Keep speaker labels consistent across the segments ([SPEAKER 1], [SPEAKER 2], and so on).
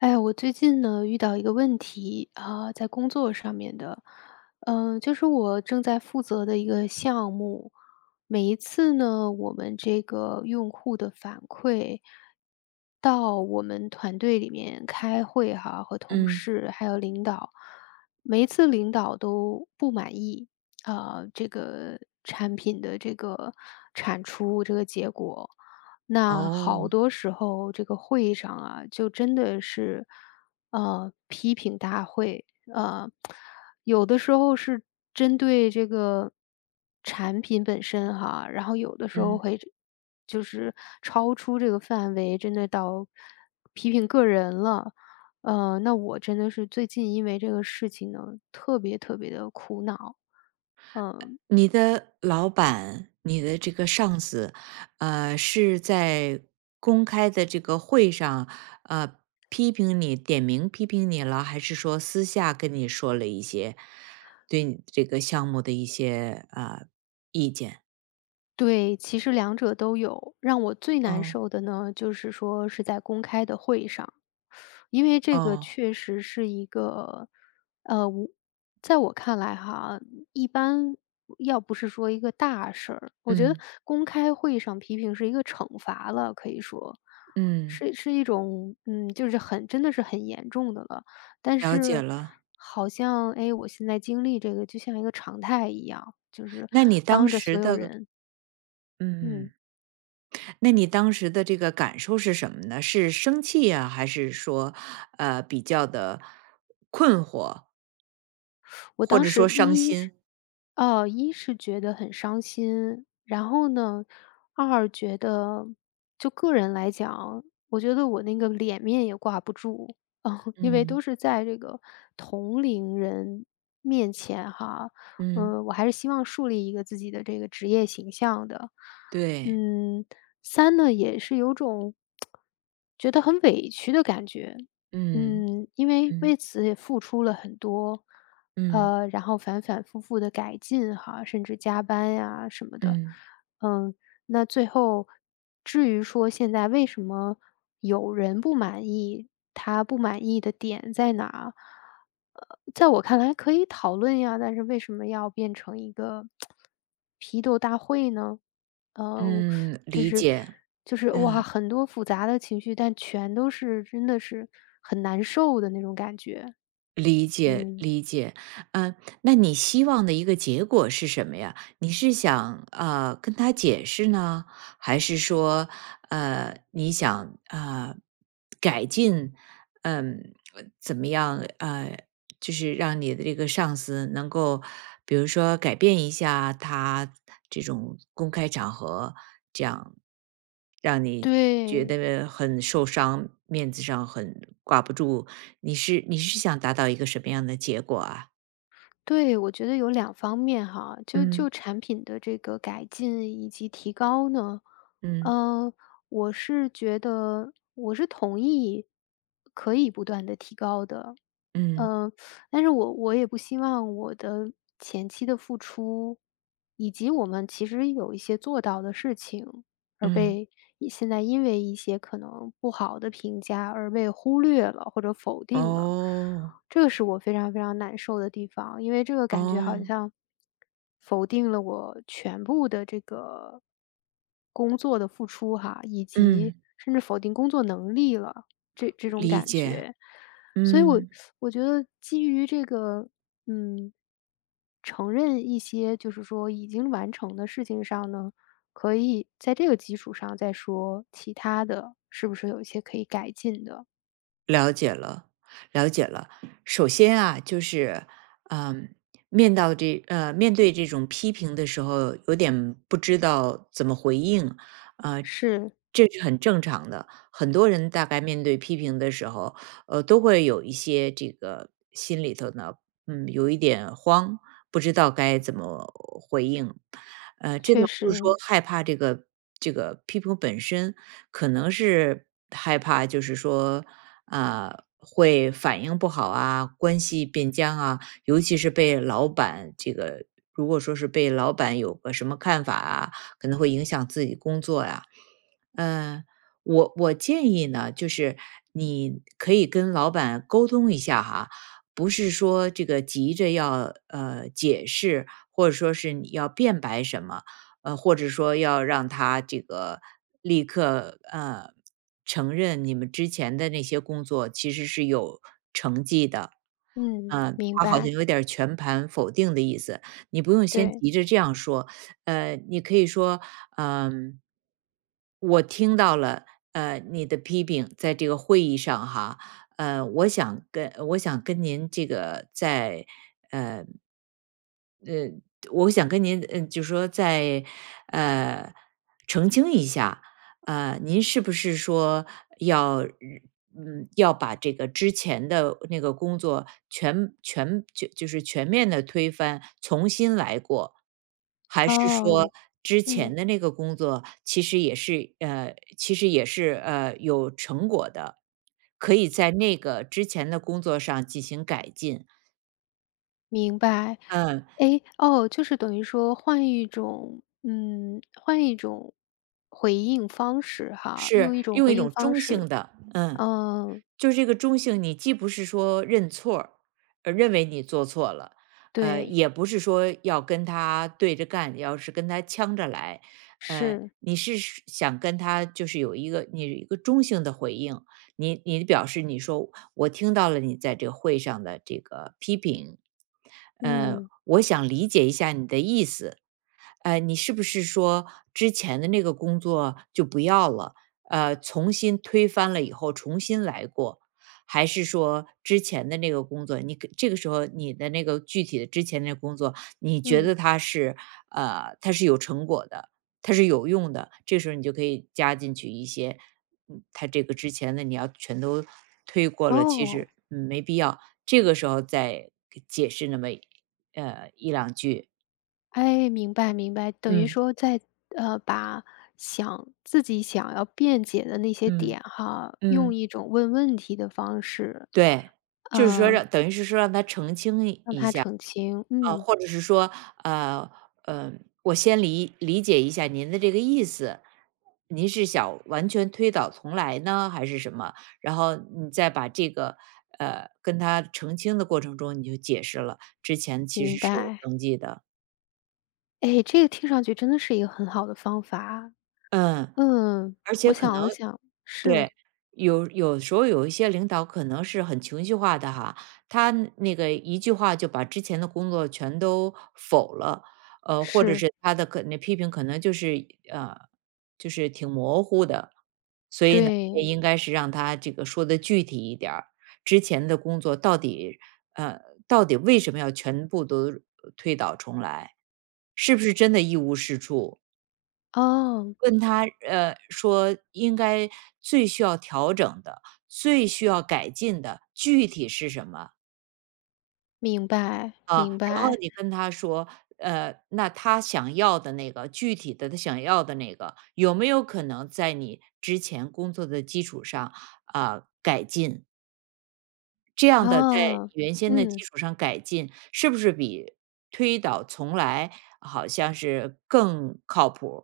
[SPEAKER 1] 哎，我最近呢，遇到一个问题，呃，在工作上面的。呃，就是我正在负责的一个项目，每一次呢，我们这个用户的反馈到我们团队里面开会哈，和同
[SPEAKER 2] 嗯。
[SPEAKER 1] 事还有领导，每一次领导都不满意，呃，这个产品的这个产出这个结果。那好
[SPEAKER 2] 哦。
[SPEAKER 1] 多时候这个会议上啊，就真的是，呃，批评大会。呃，有的时候是针对这个产品本身哈，然后有的时候
[SPEAKER 2] 嗯。
[SPEAKER 1] 会这就是超出这个范围，真的到批评个人了。呃，那我真的是最近因为这个事情呢，特别特别地苦恼，嗯。
[SPEAKER 2] 你的老板，你的这个上司，呃，是在公开的这个会上，呃，批评你点名批评你了？还是说私下跟你说了一些对你这个项目的一些，呃，意见？
[SPEAKER 1] 对，其实两者都有。让我最难
[SPEAKER 2] 嗯。
[SPEAKER 1] 受的呢，就是说是在公开的会议上。因为这个
[SPEAKER 2] 嗯。
[SPEAKER 1] 确实是一个，呃，我在我看来哈，一般要不是说一个大事儿我觉得
[SPEAKER 2] 嗯。
[SPEAKER 1] 公开会议上批评是一个惩罚了，可以说，
[SPEAKER 2] 嗯。
[SPEAKER 1] 是是一种，嗯，就是很真的是很严重的了。但
[SPEAKER 2] 了解
[SPEAKER 1] 是
[SPEAKER 2] 了。
[SPEAKER 1] 好像，哎，我现在经历这个就像一个常态一样，就是
[SPEAKER 2] 那你当
[SPEAKER 1] 当着所
[SPEAKER 2] 时
[SPEAKER 1] 有
[SPEAKER 2] 的
[SPEAKER 1] 人。嗯。
[SPEAKER 2] 嗯。那你当时的这个感受是什么呢？是生气啊，还是说，呃，比较地困惑？
[SPEAKER 1] 我
[SPEAKER 2] 或
[SPEAKER 1] 当
[SPEAKER 2] 者说
[SPEAKER 1] 时
[SPEAKER 2] 伤
[SPEAKER 1] 一是
[SPEAKER 2] 心？
[SPEAKER 1] 呃，一是觉得很伤心。然后呢，二觉得，就个人来讲，我觉得我那个脸面也挂不住，因为都
[SPEAKER 2] 嗯。
[SPEAKER 1] 是在这个同龄人面前哈。
[SPEAKER 2] 嗯。
[SPEAKER 1] 嗯，我还是希望树立一个自己的这个职业形象的。
[SPEAKER 2] 对。
[SPEAKER 1] 嗯，三呢，也是有种，觉得很委屈的感觉。
[SPEAKER 2] 嗯，
[SPEAKER 1] 嗯，因为，为
[SPEAKER 2] 嗯。
[SPEAKER 1] 此也付出了很多，
[SPEAKER 2] 嗯。
[SPEAKER 1] 呃，然后反反复复地改进哈，甚至加班呀什么的。
[SPEAKER 2] 嗯。
[SPEAKER 1] 嗯，那最后至于说现在为什么有人不满意，他不满意的点在哪，呃，在我看来可以讨论呀，但是为什么要变成一个 批斗大会呢？呃，
[SPEAKER 2] 嗯，
[SPEAKER 1] 只
[SPEAKER 2] 理
[SPEAKER 1] 是
[SPEAKER 2] 解，
[SPEAKER 1] 就是，
[SPEAKER 2] 嗯。
[SPEAKER 1] 哇，很多复杂的情绪，但全都是，真的是很难受的那种感觉。
[SPEAKER 2] 理解
[SPEAKER 1] 嗯。
[SPEAKER 2] 理解。嗯，那你希望的一个结果是什么呀？你是想，呃，跟他解释呢？还是说，呃，你想，啊，改进嗯，怎么样，啊，就是让你的这个上司能够比如说改变一下他这种公开场合这样，让你觉
[SPEAKER 1] 对。
[SPEAKER 2] 得很受伤，面子上很挂不住。你是你是想达到一个什么样的结果啊？
[SPEAKER 1] 对，我觉得有两方面哈，就
[SPEAKER 2] 嗯。
[SPEAKER 1] 就产品的这个改进以及提高呢，
[SPEAKER 2] 嗯。
[SPEAKER 1] 呃，我是觉得我是同意可以不断地提高的。
[SPEAKER 2] 嗯。
[SPEAKER 1] 呃，但是我我也不希望我的前期的付出，以及我们其实有一些做到的事情，而
[SPEAKER 2] 嗯。
[SPEAKER 1] 被一现在因为一些可能不好的评价，而被忽略了或者否定了。
[SPEAKER 2] 哦。
[SPEAKER 1] 这个是我非常非常难受的地方，因为这个感觉好
[SPEAKER 2] 哦。
[SPEAKER 1] 像，否定了我全部的这个工作的付出哈，以
[SPEAKER 2] 嗯。
[SPEAKER 1] 及甚至否定工作能力了，这这种
[SPEAKER 2] 理
[SPEAKER 1] 感
[SPEAKER 2] 解，
[SPEAKER 1] 觉。所以我
[SPEAKER 2] 嗯。
[SPEAKER 1] 我觉得基于这个，嗯，承认一些就是说已经完成的事情上呢，可以在这个基础上再说，其他的是不是有一些可以改进的。
[SPEAKER 2] 了解了了解了。首先啊，就是，嗯，面到这呃，面对这种批评的时候，有点不知道怎么回应，啊，
[SPEAKER 1] 是。
[SPEAKER 2] 这是很正常的。很多人大概面对批评的时候，呃，都会有一些这个心里头呢，嗯，有一点慌，不知道该怎么回应。呃，这个
[SPEAKER 1] 确
[SPEAKER 2] 不是说
[SPEAKER 1] 实。
[SPEAKER 2] 害怕这个这个批评本身，可能是害怕，就是说，啊，会反应不好啊，关系变僵啊，尤其是被老板这个如果说是被老板有个什么看法啊，可能会影响自己工作呀。呃，我我建议呢，就是，你可以跟老板沟通一下哈，不是说这个急着要，呃，解释，或者说是你要辩白什么，呃，或者说要让他这个立刻，呃，承认你们之前的那些工作其实是有成绩的，
[SPEAKER 1] 嗯，
[SPEAKER 2] 呃，
[SPEAKER 1] 明
[SPEAKER 2] 他好像
[SPEAKER 1] 白。
[SPEAKER 2] 有点儿全盘否定的意思，你不用先
[SPEAKER 1] 对。
[SPEAKER 2] 急着这样说。呃，你可以说：“嗯”“我听到了，呃，你的批评，在这个会议上哈。呃，我想跟我想跟您这个再，呃”“呃，我想跟您，呃，就说再，呃，澄清一下。呃，您是不是说，要嗯，要把这个之前的那个工作全全，就就是全面地推翻，重新来过？还是说
[SPEAKER 1] 哦，
[SPEAKER 2] 之
[SPEAKER 1] 嗯。
[SPEAKER 2] 前的那个工作其实也是呃，其实也是，呃，有成果的，可以在那个之前的工作上进行改进？”
[SPEAKER 1] 明白。
[SPEAKER 2] 嗯。
[SPEAKER 1] 哎，哦，就是等于说换一种嗯，换一种回应方式哈
[SPEAKER 2] 是，
[SPEAKER 1] 用一种
[SPEAKER 2] 用一
[SPEAKER 1] 回应
[SPEAKER 2] 种
[SPEAKER 1] 方
[SPEAKER 2] 中
[SPEAKER 1] 式，
[SPEAKER 2] 性的，嗯，
[SPEAKER 1] 嗯
[SPEAKER 2] 就这个中性你既不是说认错儿呃，认为你做错了，呃，
[SPEAKER 1] 对。
[SPEAKER 2] 也不是说要跟他对着干，你要是跟他呛着来。呃，
[SPEAKER 1] 是。
[SPEAKER 2] 你是是想跟他就是有一个你有一个中性的回应，你你表示你说：“我听到了你在这个会上的这个批评。嗯，
[SPEAKER 1] 嗯。
[SPEAKER 2] 我想理解一下你的意思，嗯，你是不是说，之前的那个工作就不要了，呃，从新推翻了以后重新来过？还是说之前的那个工作”你这个时候你的那个具体的之前的那工作，你觉
[SPEAKER 1] 嗯。
[SPEAKER 2] 得它是，呃，它是有成果的，它是有用的。这时候你就可以加进去一些，嗯，他这个之前的你要全都推过了，其
[SPEAKER 1] 哦。
[SPEAKER 2] 实没必要，这个时候再解释那么，呃，1-2句。
[SPEAKER 1] 哎，明白明白，等于
[SPEAKER 2] 嗯。
[SPEAKER 1] 说在呃，把想自己想要辩解的那些点
[SPEAKER 2] 嗯，
[SPEAKER 1] 哈，用
[SPEAKER 2] 嗯。
[SPEAKER 1] 一种问问题的方式，
[SPEAKER 2] 对，就是说
[SPEAKER 1] 嗯
[SPEAKER 2] 让等于是说让他澄清
[SPEAKER 1] 让
[SPEAKER 2] 一下。
[SPEAKER 1] 他澄清，
[SPEAKER 2] 嗯，
[SPEAKER 1] 嗯。
[SPEAKER 2] 或者是说，呃，呃，我先理理解一下您的这个意思，您是想完全推倒重来呢还是什么？然后你再把这个，呃，跟他澄清的过程中你就解释了，之前其
[SPEAKER 1] 明
[SPEAKER 2] 实是有
[SPEAKER 1] 白。
[SPEAKER 2] 登记的。
[SPEAKER 1] 哎，这个听上去真的是一个很好的方法啊。
[SPEAKER 2] 嗯，
[SPEAKER 1] 嗯，
[SPEAKER 2] 而
[SPEAKER 1] 我
[SPEAKER 2] 且可
[SPEAKER 1] 想
[SPEAKER 2] 能
[SPEAKER 1] 了想是。
[SPEAKER 2] 对，有有时候有一些领导可能是很情绪化的哈，他那个一句话就把之前的工作全都否了，呃，或者
[SPEAKER 1] 是。
[SPEAKER 2] 是他的可那批评可能就是，呃，就是挺模糊的。所以呢，也
[SPEAKER 1] 对。
[SPEAKER 2] 应该是让他这个说得具体一点儿，之前的工作到底呃，到底为什么要全部都推倒重来，是不是真的一无是处？
[SPEAKER 1] 哦。
[SPEAKER 2] 问他，呃，说应该最需要调整的，最需要改进的，具体是什么？
[SPEAKER 1] 明白，
[SPEAKER 2] 啊，
[SPEAKER 1] 明
[SPEAKER 2] 然后
[SPEAKER 1] 白。
[SPEAKER 2] 你跟他说，呃，那他想要的那个具体的他想要的那个，有没有可能在你之前工作的基础上，啊，改进？这样的在
[SPEAKER 1] 哦，
[SPEAKER 2] 原先的基
[SPEAKER 1] 嗯。
[SPEAKER 2] 础上改进，是不是比推倒重来好像是更靠谱儿？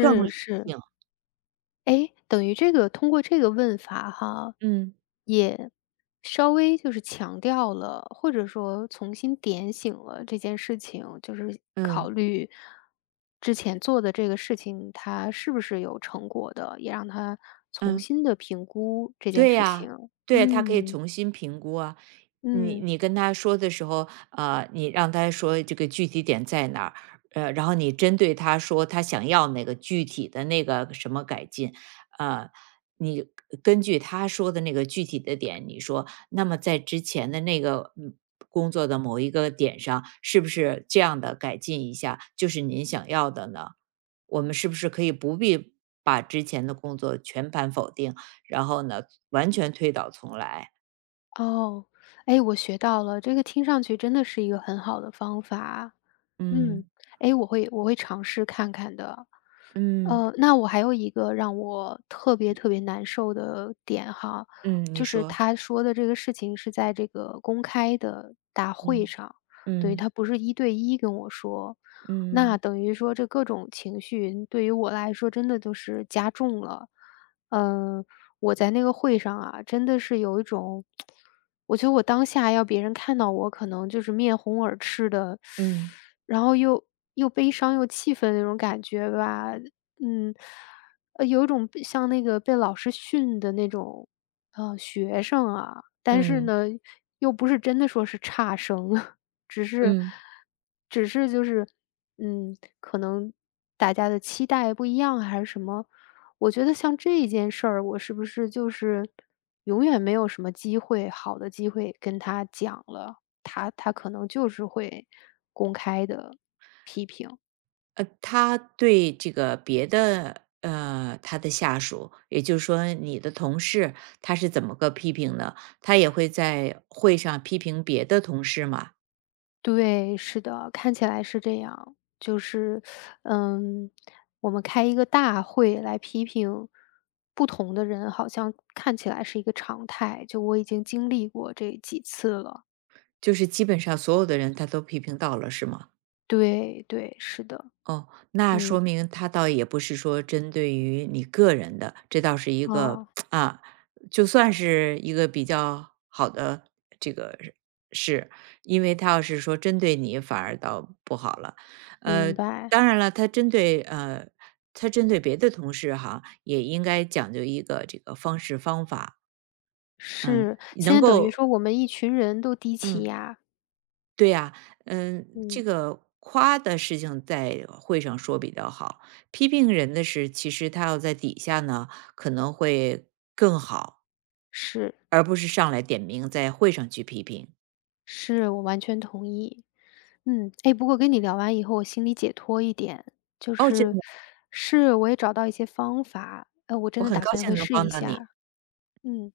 [SPEAKER 2] 更理
[SPEAKER 1] 是。
[SPEAKER 2] 性？
[SPEAKER 1] 哎，等于这个通过这个问法哈，
[SPEAKER 2] 嗯。
[SPEAKER 1] 也稍微就是强调了，或者说重新点醒了这件事情。就是
[SPEAKER 2] 嗯。
[SPEAKER 1] 考虑之前做的这个事情，它是不是有成果的，也让他重
[SPEAKER 2] 嗯。
[SPEAKER 1] 新地评估这件
[SPEAKER 2] 对
[SPEAKER 1] 事情，
[SPEAKER 2] 呀，对，他可以
[SPEAKER 1] 嗯。
[SPEAKER 2] 重新评估啊。你
[SPEAKER 1] 嗯。
[SPEAKER 2] 你跟他说的时候，呃，你让他说这个具体点在哪儿，呃，然后你针对他说他想要那个具体的那个什么改进。呃，你根据他说的那个具体的点，你说，那么在之前的那个工作的某一个点上，是不是这样地改进一下，就是您想要的呢？我们是不是可以不必把之前的工作全盘否定，然后呢，完全推倒重来？
[SPEAKER 1] 哦。哎，我学到了，这个听上去真的是一个很好的方法，嗯。
[SPEAKER 2] 嗯。
[SPEAKER 1] 诶，我会我会尝试看看的。
[SPEAKER 2] 嗯。
[SPEAKER 1] 呃，那我还有一个让我特别特别难受的点哈，
[SPEAKER 2] 嗯，你
[SPEAKER 1] 就是
[SPEAKER 2] 说。
[SPEAKER 1] 他说的这个事情是在这个公开的大会
[SPEAKER 2] 嗯，
[SPEAKER 1] 上，对，
[SPEAKER 2] 嗯。
[SPEAKER 1] 他不是一对一跟我说，
[SPEAKER 2] 嗯。
[SPEAKER 1] 那等于说这各种情绪，嗯，对于我来说真的都是加重了。呃，我在那个会上啊，真的是有一种，我觉得我当下要别人看到我可能就是面红耳赤的，
[SPEAKER 2] 嗯。
[SPEAKER 1] 然后又又悲伤又气愤那种感觉吧。嗯，呃，有一种像那个被老师训的那种，呃，学生啊。但是
[SPEAKER 2] 嗯。
[SPEAKER 1] 呢，又不是真的说是差生，只是
[SPEAKER 2] 嗯。
[SPEAKER 1] 只是就是，嗯，可能大家的期待不一样还是什么？我觉得像这一件事儿，我是不是就是永远没有什么机会好的机会跟他讲了，他他可能就是会公开地批评？
[SPEAKER 2] 呃，他对这个别的，呃，他的下属，也就是说你的同事，他是怎么个批评的？他也会在会上批评别的同事吗？
[SPEAKER 1] 对，是的，看起来是这样。就是，嗯，我们开一个大会来批评不同的人，好像看起来是一个常态，就我已经经历过这几次了。
[SPEAKER 2] 就是基本上所有的人他都批评到了，是吗？
[SPEAKER 1] 对对，是的。
[SPEAKER 2] 哦，那说
[SPEAKER 1] 嗯。
[SPEAKER 2] 明他倒也不是说针对于你个人的，这倒是一个
[SPEAKER 1] 哦。
[SPEAKER 2] 啊，就算是一个比较好的这个事。因为他要是说针对你，反而倒不好了。
[SPEAKER 1] 明
[SPEAKER 2] 呃，
[SPEAKER 1] 白。
[SPEAKER 2] 当然了，他针对呃，他针对别的同事哈，也应该讲究一个这个方式方法。嗯，
[SPEAKER 1] 是，现
[SPEAKER 2] 能
[SPEAKER 1] 在等于
[SPEAKER 2] 够
[SPEAKER 1] 说我们一群人都低气
[SPEAKER 2] 嗯。
[SPEAKER 1] 压。
[SPEAKER 2] 对呀，嗯，这
[SPEAKER 1] 嗯。
[SPEAKER 2] 个夸的事情在会上说比较好，批评人的事其实他要在底下呢，可能会更好。
[SPEAKER 1] 是。
[SPEAKER 2] 而不是上来点名在会上去批评。
[SPEAKER 1] 是，我完全同意。嗯，哎，不过我跟你聊完以后，我心里解脱一点，就
[SPEAKER 2] 哦，真
[SPEAKER 1] 是
[SPEAKER 2] 的？
[SPEAKER 1] 是，我也找到一些方法，呃，我真
[SPEAKER 2] 我
[SPEAKER 1] 的
[SPEAKER 2] 很
[SPEAKER 1] 打
[SPEAKER 2] 高
[SPEAKER 1] 算
[SPEAKER 2] 兴
[SPEAKER 1] 会
[SPEAKER 2] 能
[SPEAKER 1] 试
[SPEAKER 2] 帮
[SPEAKER 1] 一
[SPEAKER 2] 到你。
[SPEAKER 1] 下。嗯。